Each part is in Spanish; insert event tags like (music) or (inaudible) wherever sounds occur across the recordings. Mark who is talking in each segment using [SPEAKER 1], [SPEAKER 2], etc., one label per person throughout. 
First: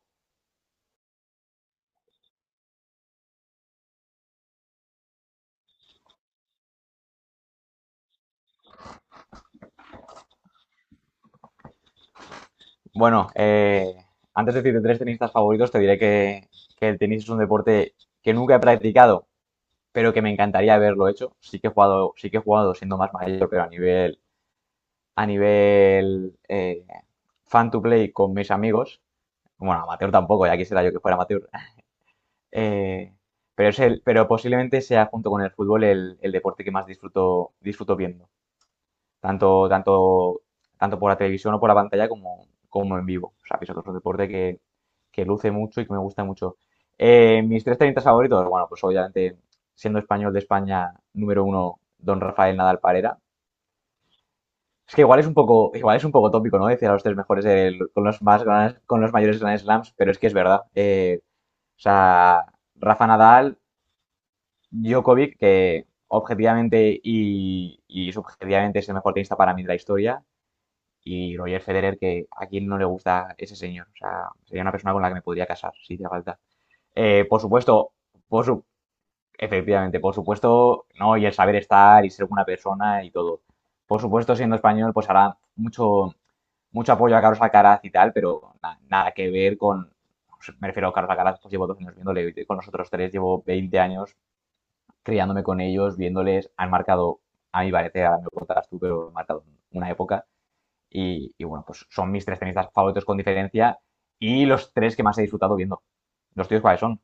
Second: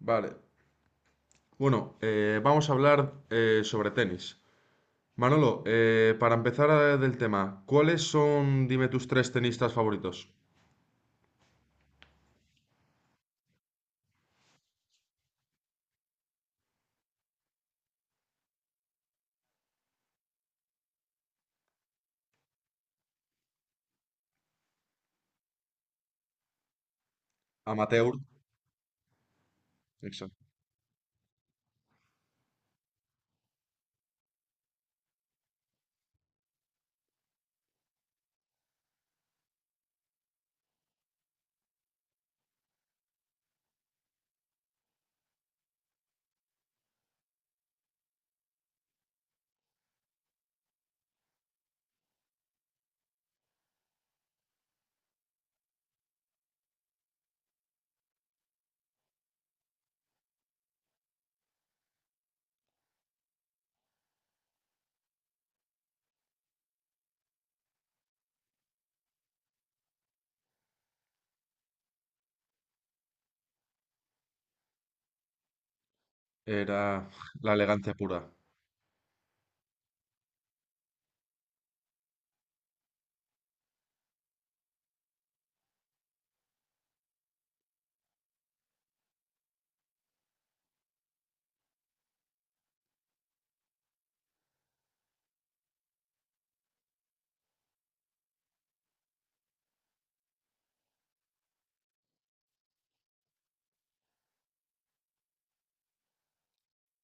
[SPEAKER 1] Vale. Bueno, vamos a hablar sobre tenis. Manolo, para empezar del tema, ¿cuáles son, dime, tus tres tenistas favoritos?
[SPEAKER 2] Bueno, eh, Antes de decirte tres tenistas favoritos, te diré que el tenis es un deporte que nunca he practicado, pero que me encantaría haberlo hecho. Sí que he jugado, sí que he jugado siendo más mayor, pero a nivel, a nivel fan to play
[SPEAKER 1] Amateur.
[SPEAKER 2] con mis amigos. Bueno, amateur
[SPEAKER 1] Exacto.
[SPEAKER 2] tampoco, ya quisiera yo que fuera amateur. Eh, pero posiblemente sea junto con el fútbol el deporte que más disfruto, disfruto viendo tanto, tanto, tanto por la televisión o por la pantalla como en vivo. O sea, que es otro deporte que luce mucho y que me gusta mucho. Mis tres tenistas favoritos, bueno, pues obviamente, siendo español de España, número uno, don Rafael Nadal Parera. Es que igual es un poco tópico, ¿no? Decir a los tres mejores con los con los mayores Grand Slams, pero es que es verdad. O sea, Rafa Nadal, Djokovic, que objetivamente y subjetivamente es el mejor tenista para mí de la historia. Y Roger Federer, que a quien no le gusta ese señor. O sea, sería una persona con la que me podría casar, si hiciera falta.
[SPEAKER 1] Era
[SPEAKER 2] Por
[SPEAKER 1] la
[SPEAKER 2] supuesto,
[SPEAKER 1] elegancia pura.
[SPEAKER 2] por su- efectivamente, por supuesto, ¿no? Y el saber estar y ser buena persona y todo. Por supuesto, siendo español, pues hará mucho apoyo a Carlos Alcaraz y tal, pero nada que ver con, me refiero a Carlos Alcaraz, pues llevo 2 años viéndole, y con los otros tres llevo 20 años criándome con ellos, viéndoles, han marcado, a mi parecer, ahora me lo contarás tú, pero han marcado una época. Y bueno, pues son mis tres tenistas favoritos con diferencia y los tres que más he disfrutado viendo. ¿Los tíos cuáles son?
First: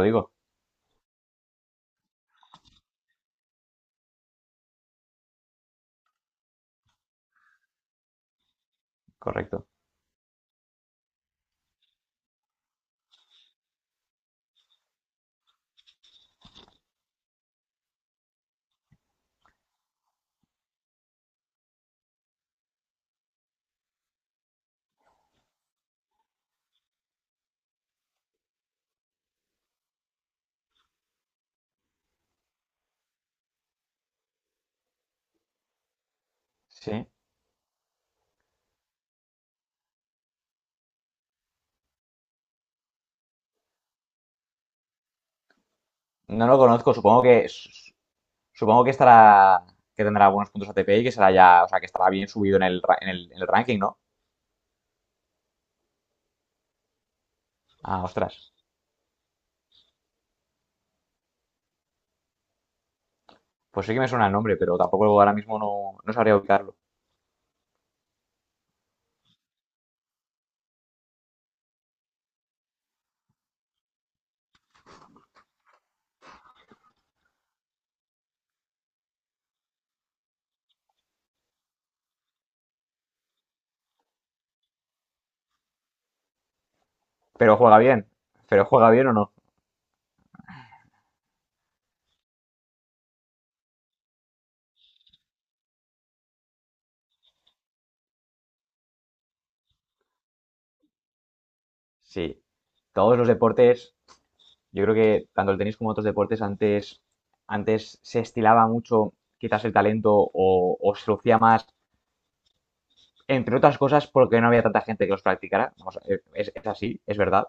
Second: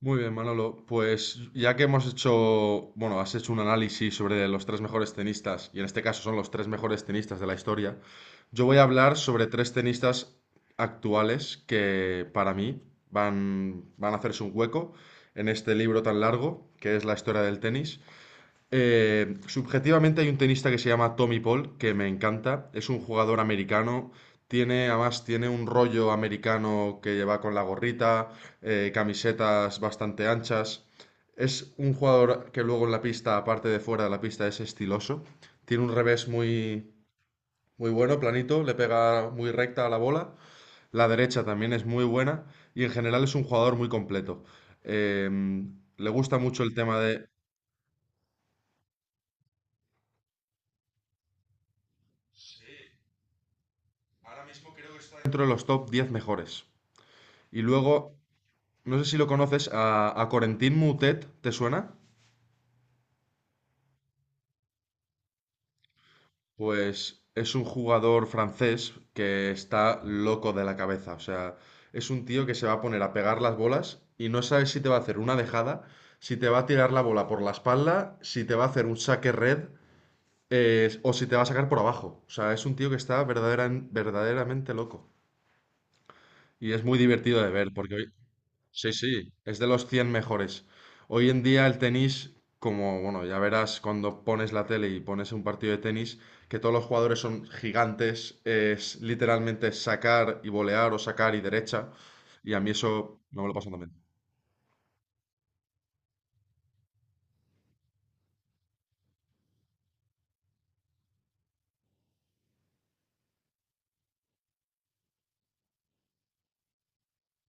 [SPEAKER 1] Muy bien, Manolo. Pues ya que hemos hecho, bueno, has hecho un análisis sobre los tres mejores tenistas, y en este caso son los tres mejores tenistas de la historia, yo voy a hablar sobre
[SPEAKER 2] correcto.
[SPEAKER 1] tres tenistas actuales que para mí van a hacerse un hueco en este libro tan largo que es la historia del tenis. Subjetivamente hay un tenista que se llama Tommy Paul, que me encanta. Es un jugador americano. Tiene, además, tiene un rollo americano que lleva con la gorrita, camisetas bastante anchas. Es un jugador que luego en la pista, aparte de fuera de la pista, es estiloso. Tiene un revés muy,
[SPEAKER 2] Sí.
[SPEAKER 1] muy bueno, planito, le pega muy recta a la bola. La derecha también es muy buena y en general es un jugador muy completo. Le gusta
[SPEAKER 2] No lo
[SPEAKER 1] mucho el
[SPEAKER 2] conozco,
[SPEAKER 1] tema
[SPEAKER 2] supongo
[SPEAKER 1] de...
[SPEAKER 2] que supongo que estará que tendrá buenos puntos ATP y que será ya, o sea, que estará bien subido en el, en el, en el ranking, ¿no?
[SPEAKER 1] Dentro de los top 10 mejores. Y
[SPEAKER 2] Ah,
[SPEAKER 1] luego,
[SPEAKER 2] ostras.
[SPEAKER 1] no sé si lo conoces, a Corentin Moutet, ¿te suena?
[SPEAKER 2] Pues sí que me suena el nombre, pero tampoco ahora mismo no sabría ubicarlo.
[SPEAKER 1] Pues es un jugador francés que está loco de la cabeza. O sea, es un tío que se va a poner a pegar las bolas y no sabes si te va a hacer una dejada, si te va a tirar la bola por la espalda, si te va a hacer un saque red o si te va a sacar por abajo. O sea, es un tío que está verdaderamente loco. Y es muy divertido de
[SPEAKER 2] Pero
[SPEAKER 1] ver
[SPEAKER 2] juega
[SPEAKER 1] porque
[SPEAKER 2] bien. Pero juega
[SPEAKER 1] sí,
[SPEAKER 2] bien o no.
[SPEAKER 1] sí, es de los 100 mejores. Hoy en día el tenis, como, bueno, ya verás cuando pones la tele y pones un partido de tenis, que todos los jugadores son gigantes, es literalmente sacar y volear o sacar y derecha,
[SPEAKER 2] Sí.
[SPEAKER 1] y a mí
[SPEAKER 2] Todos
[SPEAKER 1] eso
[SPEAKER 2] los
[SPEAKER 1] no me lo paso también.
[SPEAKER 2] deportes. Yo creo que tanto el tenis como otros deportes antes, antes se estilaba mucho quizás el talento o se lucía más, entre otras cosas porque no había tanta gente que los practicara. Vamos, es así, es verdad.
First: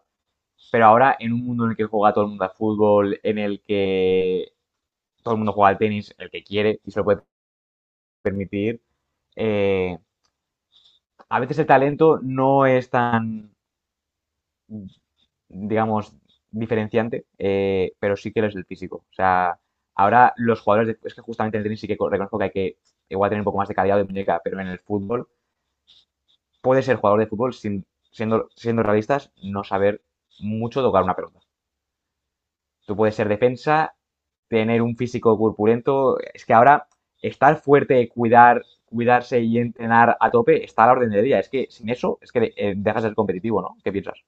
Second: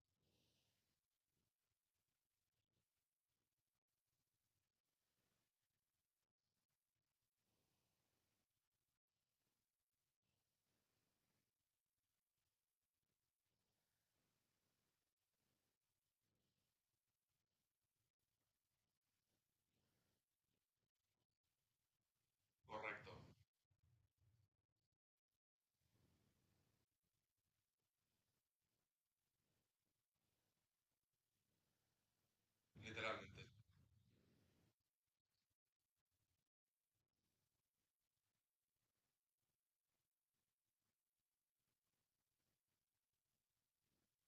[SPEAKER 2] Pero ahora en un mundo en el que juega todo el mundo al fútbol, en el que todo el mundo juega al tenis, el que quiere y se lo puede permitir, eh, a veces el talento no es tan, digamos, diferenciante, pero sí que lo es el físico. O sea, ahora los jugadores, es que justamente en el tenis sí que reconozco que hay que igual tener un poco más de calidad de muñeca, pero en el fútbol, puede ser jugador de fútbol sin, siendo realistas, no saber mucho tocar una pelota. Tú puedes ser defensa, tener un físico corpulento, es que ahora estar fuerte, cuidarse y entrenar a tope está a la orden del día. Es que sin eso, es que dejas de ser competitivo, ¿no? ¿Qué piensas?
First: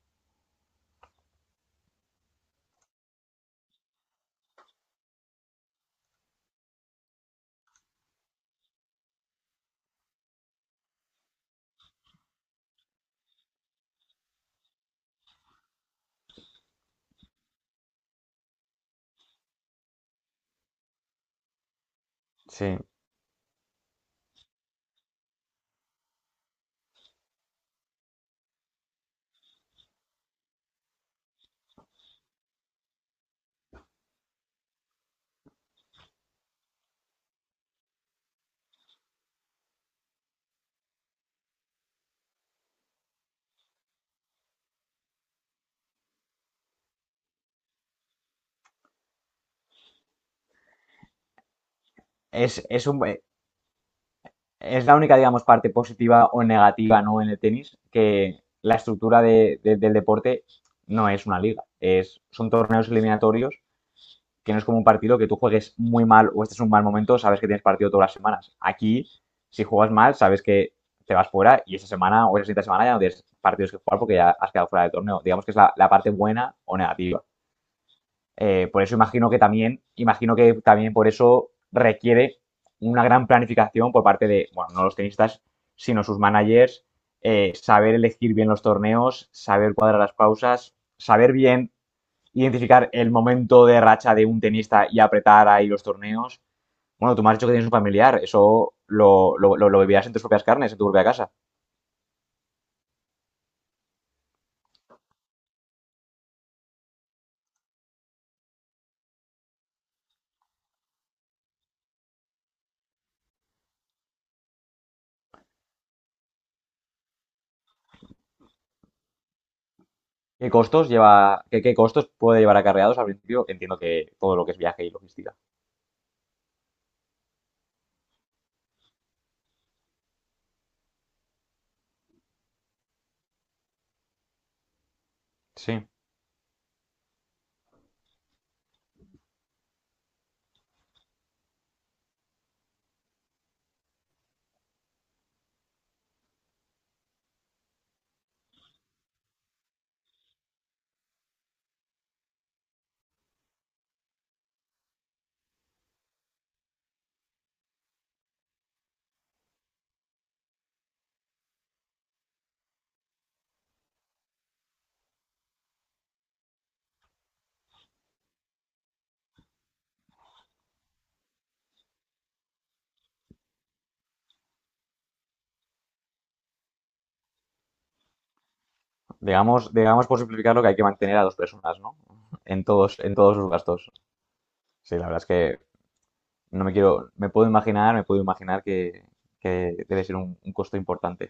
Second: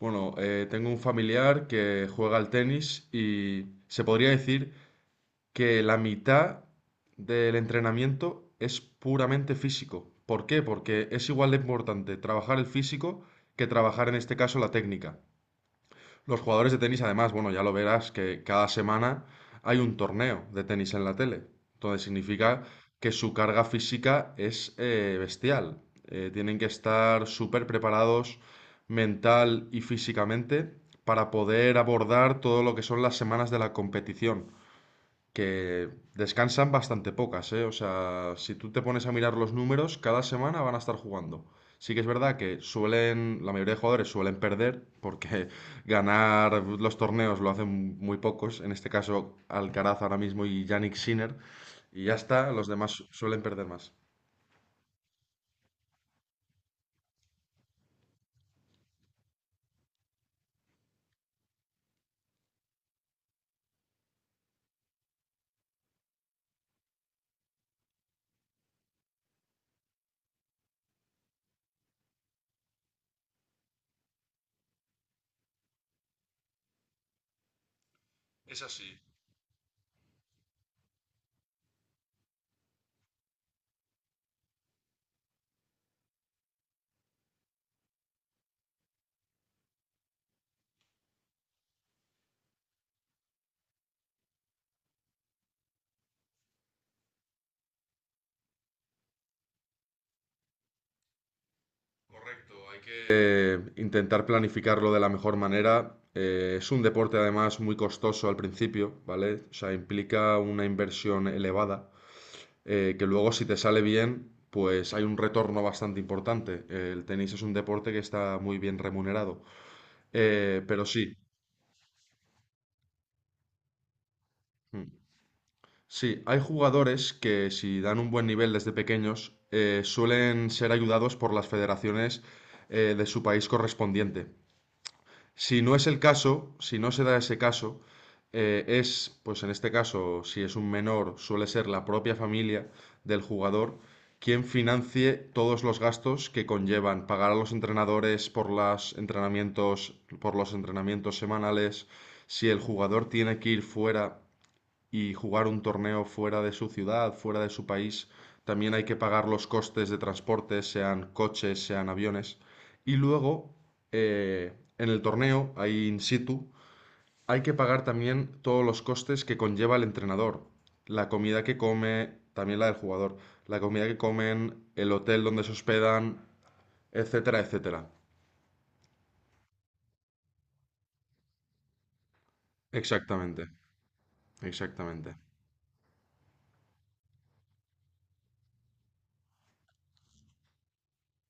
[SPEAKER 1] Bueno, tengo un familiar que juega al tenis y se podría decir que la mitad del entrenamiento es puramente físico. ¿Por qué? Porque es igual de importante trabajar el físico que trabajar en este caso la técnica. Los jugadores de tenis, además, bueno, ya lo verás que cada semana hay un torneo de tenis en la tele. Entonces significa
[SPEAKER 2] Sí.
[SPEAKER 1] que su carga física es bestial. Tienen que estar súper preparados mental y físicamente para poder abordar todo lo que son las semanas de la competición que descansan bastante pocas, ¿eh? O sea, si tú te pones a mirar los números, cada semana van a estar jugando. Sí que es verdad que suelen, la mayoría de jugadores suelen perder, porque (laughs) ganar los torneos lo hacen muy pocos, en este caso Alcaraz ahora mismo y Yannick Sinner, y ya está,
[SPEAKER 2] Es,
[SPEAKER 1] los
[SPEAKER 2] es
[SPEAKER 1] demás
[SPEAKER 2] un,
[SPEAKER 1] suelen perder más.
[SPEAKER 2] es la única, digamos, parte positiva o negativa, ¿no? En el tenis, que la estructura del deporte no es una liga, son torneos eliminatorios, que no es como un partido que tú juegues muy mal o este es un mal momento, sabes que tienes partido todas las semanas. Aquí, si juegas mal, sabes que te vas fuera y esa semana o esa siguiente semana ya no tienes partidos que jugar porque ya has quedado fuera del torneo. Digamos que es la parte buena o negativa.
[SPEAKER 1] Es
[SPEAKER 2] Por eso
[SPEAKER 1] así,
[SPEAKER 2] imagino que también por eso requiere una gran planificación por parte de, bueno, no los tenistas, sino sus managers, saber elegir bien los torneos, saber cuadrar las pausas, saber bien identificar el momento de racha de un tenista y apretar ahí los torneos. Bueno, tú me has dicho que tienes un familiar, eso lo vivirás en tus propias carnes, en tu propia casa.
[SPEAKER 1] correcto. Hay que intentar planificarlo de la mejor manera. Es un deporte además muy costoso al principio, ¿vale? O sea, implica una inversión elevada. Que luego si te sale bien, pues hay un retorno bastante importante. El tenis es un deporte que está muy bien remunerado.
[SPEAKER 2] ¿Qué
[SPEAKER 1] Pero
[SPEAKER 2] costos
[SPEAKER 1] sí,
[SPEAKER 2] lleva, qué costos puede llevar acarreados al principio? Entiendo que todo lo que es viaje
[SPEAKER 1] mm,
[SPEAKER 2] y logística.
[SPEAKER 1] sí, hay jugadores que si dan un buen nivel desde pequeños, suelen ser ayudados por las federaciones de su país correspondiente. Si no
[SPEAKER 2] Sí.
[SPEAKER 1] es el caso, si no se da ese caso, pues en este caso, si es un menor, suele ser la propia familia del jugador quien financie todos los gastos que conllevan pagar a los entrenadores por los entrenamientos semanales, si el jugador tiene que ir fuera y jugar un torneo fuera de su ciudad, fuera de su país, también hay que pagar los costes de transporte, sean coches, sean aviones. Y luego, eh, en el torneo, ahí in situ, hay que pagar también todos los costes que conlleva el entrenador. La comida que come, también la del jugador, la comida que comen, el hotel donde se hospedan, etcétera, etcétera.
[SPEAKER 2] Digamos, digamos por simplificarlo que hay que mantener a dos personas, ¿no? En todos
[SPEAKER 1] Exactamente,
[SPEAKER 2] sus gastos. Sí, la
[SPEAKER 1] exactamente.
[SPEAKER 2] verdad es que no me quiero, me puedo imaginar que debe ser un costo importante.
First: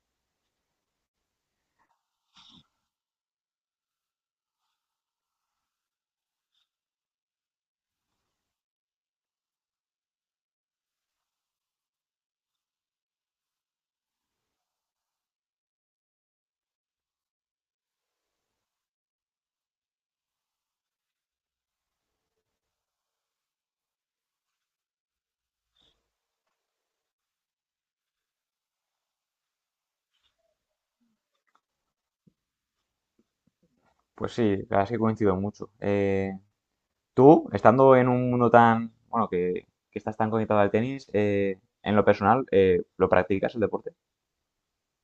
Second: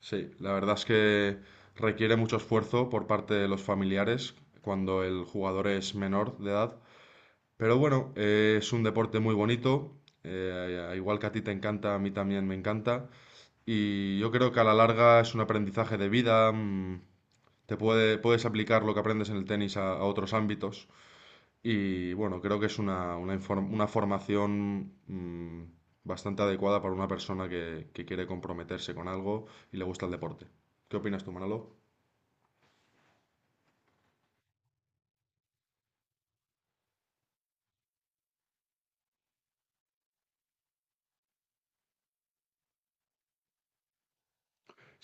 [SPEAKER 1] Sí, la verdad es que requiere mucho esfuerzo por parte de los familiares cuando el jugador es menor de edad. Pero bueno, es un deporte muy bonito. Igual que a ti te encanta, a mí también me encanta. Y yo creo que a la larga es un aprendizaje de vida. Te puedes aplicar lo que aprendes en el tenis a otros ámbitos. Y bueno, creo que es una, una formación bastante adecuada para una persona que quiere comprometerse con algo y le gusta el deporte. ¿Qué opinas tú, Manolo?
[SPEAKER 2] Pues sí, la verdad es que coincido mucho. Tú, estando en un mundo tan, bueno, que estás tan conectado al tenis, en lo personal, ¿lo practicas el deporte?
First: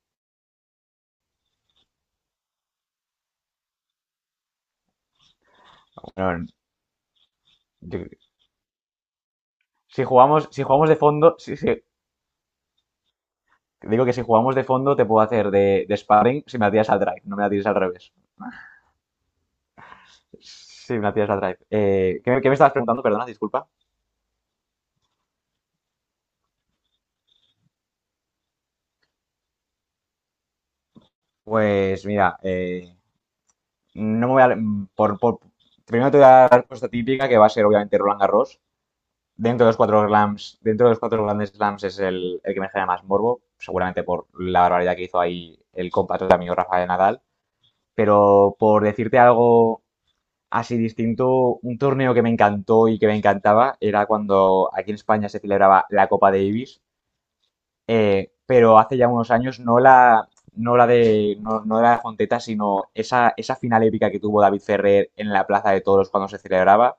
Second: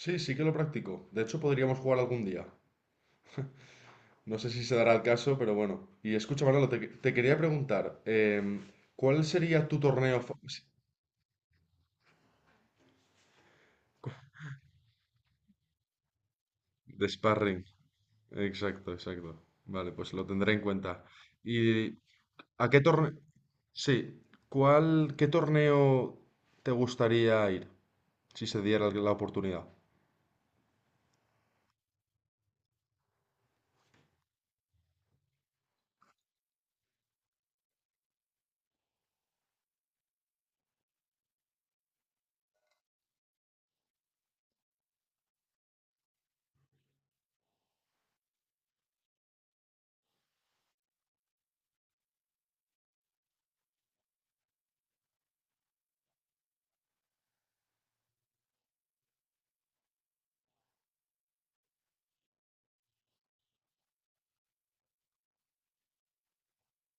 [SPEAKER 1] Sí, sí que lo practico. De hecho, podríamos jugar algún día. No sé si se dará el caso, pero bueno. Y escucha,
[SPEAKER 2] Bueno,
[SPEAKER 1] Manolo, te quería preguntar,
[SPEAKER 2] yo-
[SPEAKER 1] em, ¿cuál sería tu
[SPEAKER 2] si
[SPEAKER 1] torneo
[SPEAKER 2] jugamos, si jugamos de fondo, digo que si jugamos de fondo te puedo hacer de sparring, si me la tiras al
[SPEAKER 1] de
[SPEAKER 2] drive, no me la
[SPEAKER 1] sparring?
[SPEAKER 2] tires al revés.
[SPEAKER 1] Exacto, exacto. Vale, pues lo tendré en cuenta.
[SPEAKER 2] Sí, me la tiras la
[SPEAKER 1] ¿Y
[SPEAKER 2] Drive. Qué me
[SPEAKER 1] a
[SPEAKER 2] estabas
[SPEAKER 1] qué
[SPEAKER 2] preguntando.
[SPEAKER 1] torneo?
[SPEAKER 2] Perdona, disculpa.
[SPEAKER 1] Sí, ¿cuál, qué torneo te gustaría ir? Si se diera la oportunidad.
[SPEAKER 2] Pues mira, no me voy a. Por, por- Primero te voy a dar la respuesta típica, que va a ser obviamente Roland Garros. Dentro de los cuatro slams, dentro de los cuatro grandes slams es el que me genera más morbo, seguramente por la barbaridad que hizo ahí el compatriota mío Rafael Nadal. Pero por decirte algo así distinto, un torneo que me encantó y que me encantaba era cuando aquí en España se celebraba la Copa Davis, pero hace ya unos años no la de Fonteta, sino esa, esa final épica que tuvo David Ferrer en la Plaza de Toros cuando se celebraba.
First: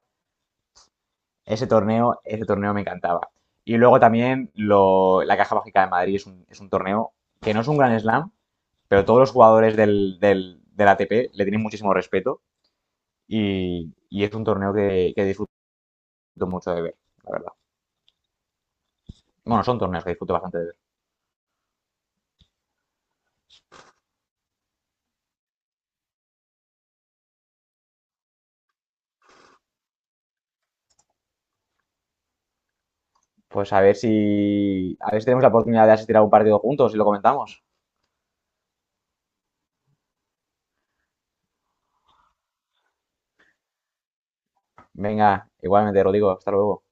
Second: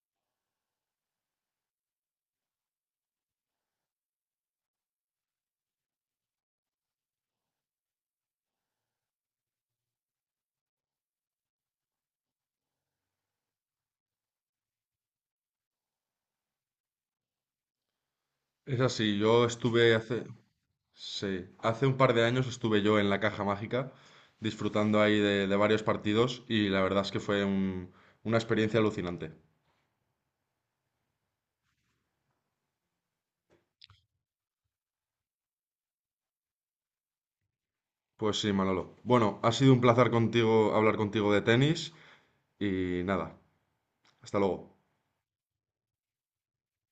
[SPEAKER 2] Ese torneo me encantaba. Y luego también la Caja Mágica de Madrid es es un torneo que no es un gran slam, pero todos los jugadores del ATP le tienen muchísimo respeto y es un torneo que disfruto mucho de ver, la verdad.
[SPEAKER 1] Es así, yo
[SPEAKER 2] Bueno, son
[SPEAKER 1] estuve
[SPEAKER 2] torneos que
[SPEAKER 1] hace,
[SPEAKER 2] disfruto bastante de ver.
[SPEAKER 1] sí, hace un par de años estuve yo en la Caja Mágica disfrutando ahí de varios partidos y la verdad es que fue una experiencia alucinante.
[SPEAKER 2] Pues a ver si tenemos la oportunidad de asistir a un partido juntos y lo comentamos.
[SPEAKER 1] Pues sí, Manolo. Bueno, ha sido un placer contigo hablar contigo de tenis y nada, hasta luego.
[SPEAKER 2] Venga, igualmente, Rodrigo, hasta luego.